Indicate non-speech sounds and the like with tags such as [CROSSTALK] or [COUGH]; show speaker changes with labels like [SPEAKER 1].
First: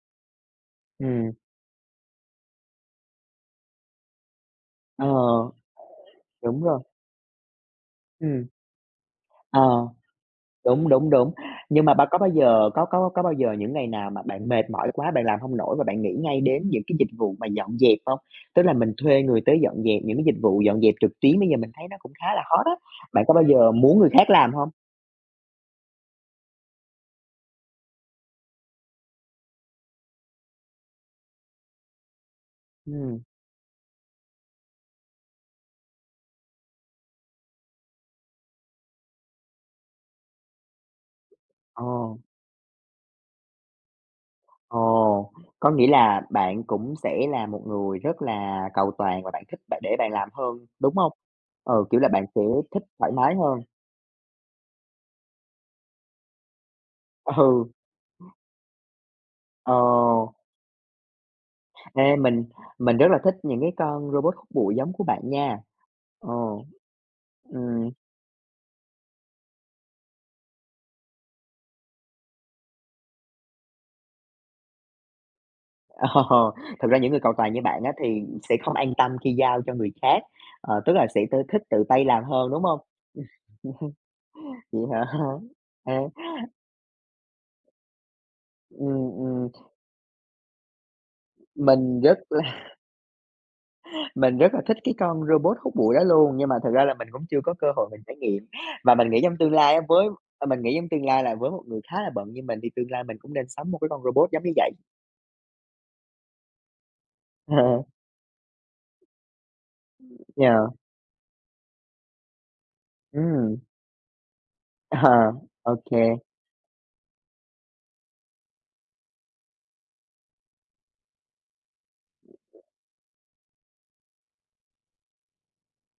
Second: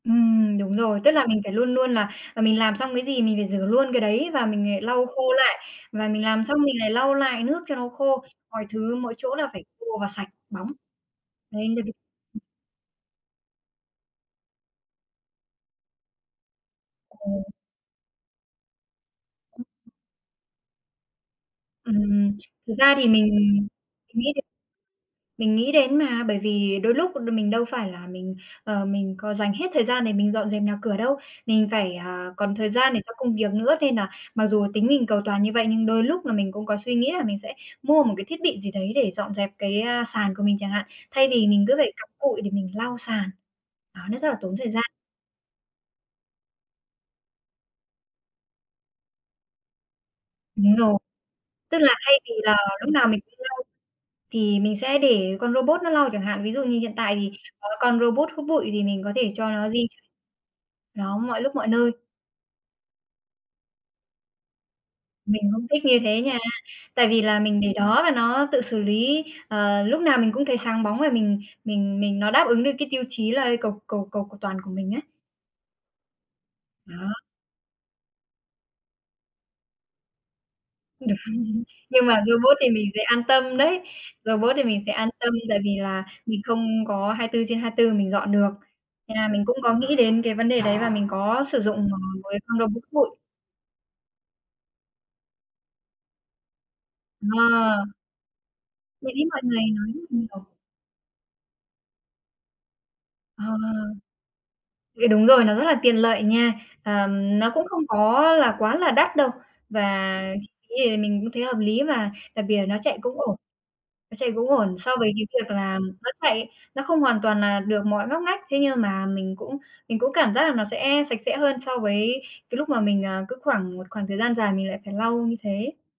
[SPEAKER 1] Ừm, đúng rồi, tức là
[SPEAKER 2] Ừm.
[SPEAKER 1] mình phải luôn luôn là mình làm xong cái gì mình phải rửa luôn cái đấy và mình, à, lau
[SPEAKER 2] Ờ,
[SPEAKER 1] khô lại, và mình làm xong
[SPEAKER 2] đúng
[SPEAKER 1] mình
[SPEAKER 2] rồi.
[SPEAKER 1] lại lau lại nước cho nó khô,
[SPEAKER 2] Ừm.
[SPEAKER 1] mọi thứ mỗi chỗ là phải khô
[SPEAKER 2] Ờ,
[SPEAKER 1] và sạch bóng.
[SPEAKER 2] đúng, đúng, đúng.
[SPEAKER 1] Đây là
[SPEAKER 2] Nhưng
[SPEAKER 1] việc
[SPEAKER 2] mà ba có bao giờ có có có bao giờ những ngày nào mà bạn mệt mỏi quá, bạn làm hông nổi và bạn nghĩ ngay đến những cái dịch
[SPEAKER 1] Ờ.
[SPEAKER 2] vụ mà dọn dẹp hông? Tức là mình thuê người tới dọn dẹp, những cái dịch vụ dọn dẹp trực tuyến bây giờ mình thấy
[SPEAKER 1] Ừm,
[SPEAKER 2] nó cũng khá
[SPEAKER 1] ừm.
[SPEAKER 2] là hot á.
[SPEAKER 1] Thực ra thì
[SPEAKER 2] Bạn
[SPEAKER 1] mình
[SPEAKER 2] có bao giờ muốn người khác
[SPEAKER 1] nghĩ đến
[SPEAKER 2] làm hông?
[SPEAKER 1] mình nghĩ đến mà, bởi vì đôi lúc đ mình đâu phải là mình, ờ, mình có dành hết thời gian để mình dọn dẹp nhà cửa đâu. Mình phải, à, còn thời gian để cho
[SPEAKER 2] Ừm.
[SPEAKER 1] công việc nữa, nên là mặc dù tính mình cầu toàn như vậy nhưng đôi lúc là mình cũng có suy nghĩ là mình sẽ mua một cái thiết bị gì đấy để dọn dẹp cái, a, sàn của mình chẳng hạn, thay vì mình cứ phải cặm
[SPEAKER 2] Ồ!
[SPEAKER 1] cụi để mình lau sàn. Đó, nó rất là tốn thời gian.
[SPEAKER 2] Ồ! Có nghĩa là bạn cũng sẽ là một người rất là cầu toàn và bạn thích bạn để bạn làm hơn,
[SPEAKER 1] Đúng rồi,
[SPEAKER 2] đúng hông?
[SPEAKER 1] tức
[SPEAKER 2] Ừ,
[SPEAKER 1] là
[SPEAKER 2] kiểu là,
[SPEAKER 1] thay
[SPEAKER 2] bạn
[SPEAKER 1] vì
[SPEAKER 2] sẽ
[SPEAKER 1] là
[SPEAKER 2] thích
[SPEAKER 1] lúc nào
[SPEAKER 2] thoải
[SPEAKER 1] mình cũng
[SPEAKER 2] mái
[SPEAKER 1] lau,
[SPEAKER 2] hơn.
[SPEAKER 1] thì mình sẽ để con robot nó lau chẳng hạn, ví dụ như hiện tại thì có
[SPEAKER 2] Ừ.
[SPEAKER 1] con robot hút bụi thì mình có thể cho nó di
[SPEAKER 2] Ờ.
[SPEAKER 1] nó mọi lúc mọi nơi.
[SPEAKER 2] Ê, mình mình rất là thích những cái con robot hút bụi giống của bạn
[SPEAKER 1] Mình
[SPEAKER 2] nha.
[SPEAKER 1] cũng thích như thế nha.
[SPEAKER 2] Ồ.
[SPEAKER 1] Tại vì là mình để
[SPEAKER 2] Ừm.
[SPEAKER 1] đó và nó tự xử lý, ờ, lúc nào mình cũng thấy sáng bóng và mình mình mình nó đáp ứng được cái tiêu chí là cầu cầu cầu cầu toàn của mình ấy.
[SPEAKER 2] Ồ! Thực
[SPEAKER 1] Đó.
[SPEAKER 2] ra những người cầu toàn như bạn á thì sẽ không an tâm khi giao cho người khác, ờ, tức là sẽ t thích
[SPEAKER 1] Đúng.
[SPEAKER 2] tự tay
[SPEAKER 1] Nhưng
[SPEAKER 2] làm
[SPEAKER 1] mà
[SPEAKER 2] hơn,
[SPEAKER 1] robot
[SPEAKER 2] đúng
[SPEAKER 1] thì
[SPEAKER 2] hông?
[SPEAKER 1] mình sẽ an tâm đấy, robot thì mình sẽ an tâm
[SPEAKER 2] [CHUCKLES] Vậy hả?
[SPEAKER 1] tại vì là mình
[SPEAKER 2] [CHUCKLES]
[SPEAKER 1] không có 24/24 mình dọn được,
[SPEAKER 2] Ừm,
[SPEAKER 1] nên là mình
[SPEAKER 2] ừm.
[SPEAKER 1] cũng có nghĩ đến cái vấn đề đấy và mình có sử dụng, à,
[SPEAKER 2] Mình rất
[SPEAKER 1] một cái con
[SPEAKER 2] là
[SPEAKER 1] robot bụi.
[SPEAKER 2] mình rất là thích cái con robot hút bụi đó luôn, nhưng mà thực ra là mình cũng chưa có cơ hội
[SPEAKER 1] [UNINTELLIGIBLE]
[SPEAKER 2] mình trải nghiệm và mình
[SPEAKER 1] Để
[SPEAKER 2] nghĩ
[SPEAKER 1] ý
[SPEAKER 2] trong
[SPEAKER 1] mọi
[SPEAKER 2] tương
[SPEAKER 1] người
[SPEAKER 2] lai á
[SPEAKER 1] nói
[SPEAKER 2] với
[SPEAKER 1] nhiều.
[SPEAKER 2] à, mình nghĩ trong tương lai là với một người khá là bận như mình thì tương lai mình cũng
[SPEAKER 1] Ờ.
[SPEAKER 2] nên sắm một cái con robot giống như vậy.
[SPEAKER 1] Thì đúng rồi, nó rất là tiện lợi nha. Ờ, nó cũng không
[SPEAKER 2] [CHUCKLES]
[SPEAKER 1] có là quá là đắt đâu, và chi
[SPEAKER 2] Yeah.
[SPEAKER 1] phí thì mình cũng thấy hợp lý mà, đặc biệt là nó chạy cũng ổn,
[SPEAKER 2] Ừm.
[SPEAKER 1] nó chạy cũng ổn so với cái
[SPEAKER 2] À,
[SPEAKER 1] việc
[SPEAKER 2] ô
[SPEAKER 1] là
[SPEAKER 2] kê.
[SPEAKER 1] nó chạy, nó không hoàn toàn là được mọi ngóc ngách, thế nhưng mà mình cũng mình cũng cảm giác là nó sẽ sạch sẽ hơn so với cái lúc mà mình, ờ, cứ khoảng một khoảng thời gian dài mình lại phải lau như thế.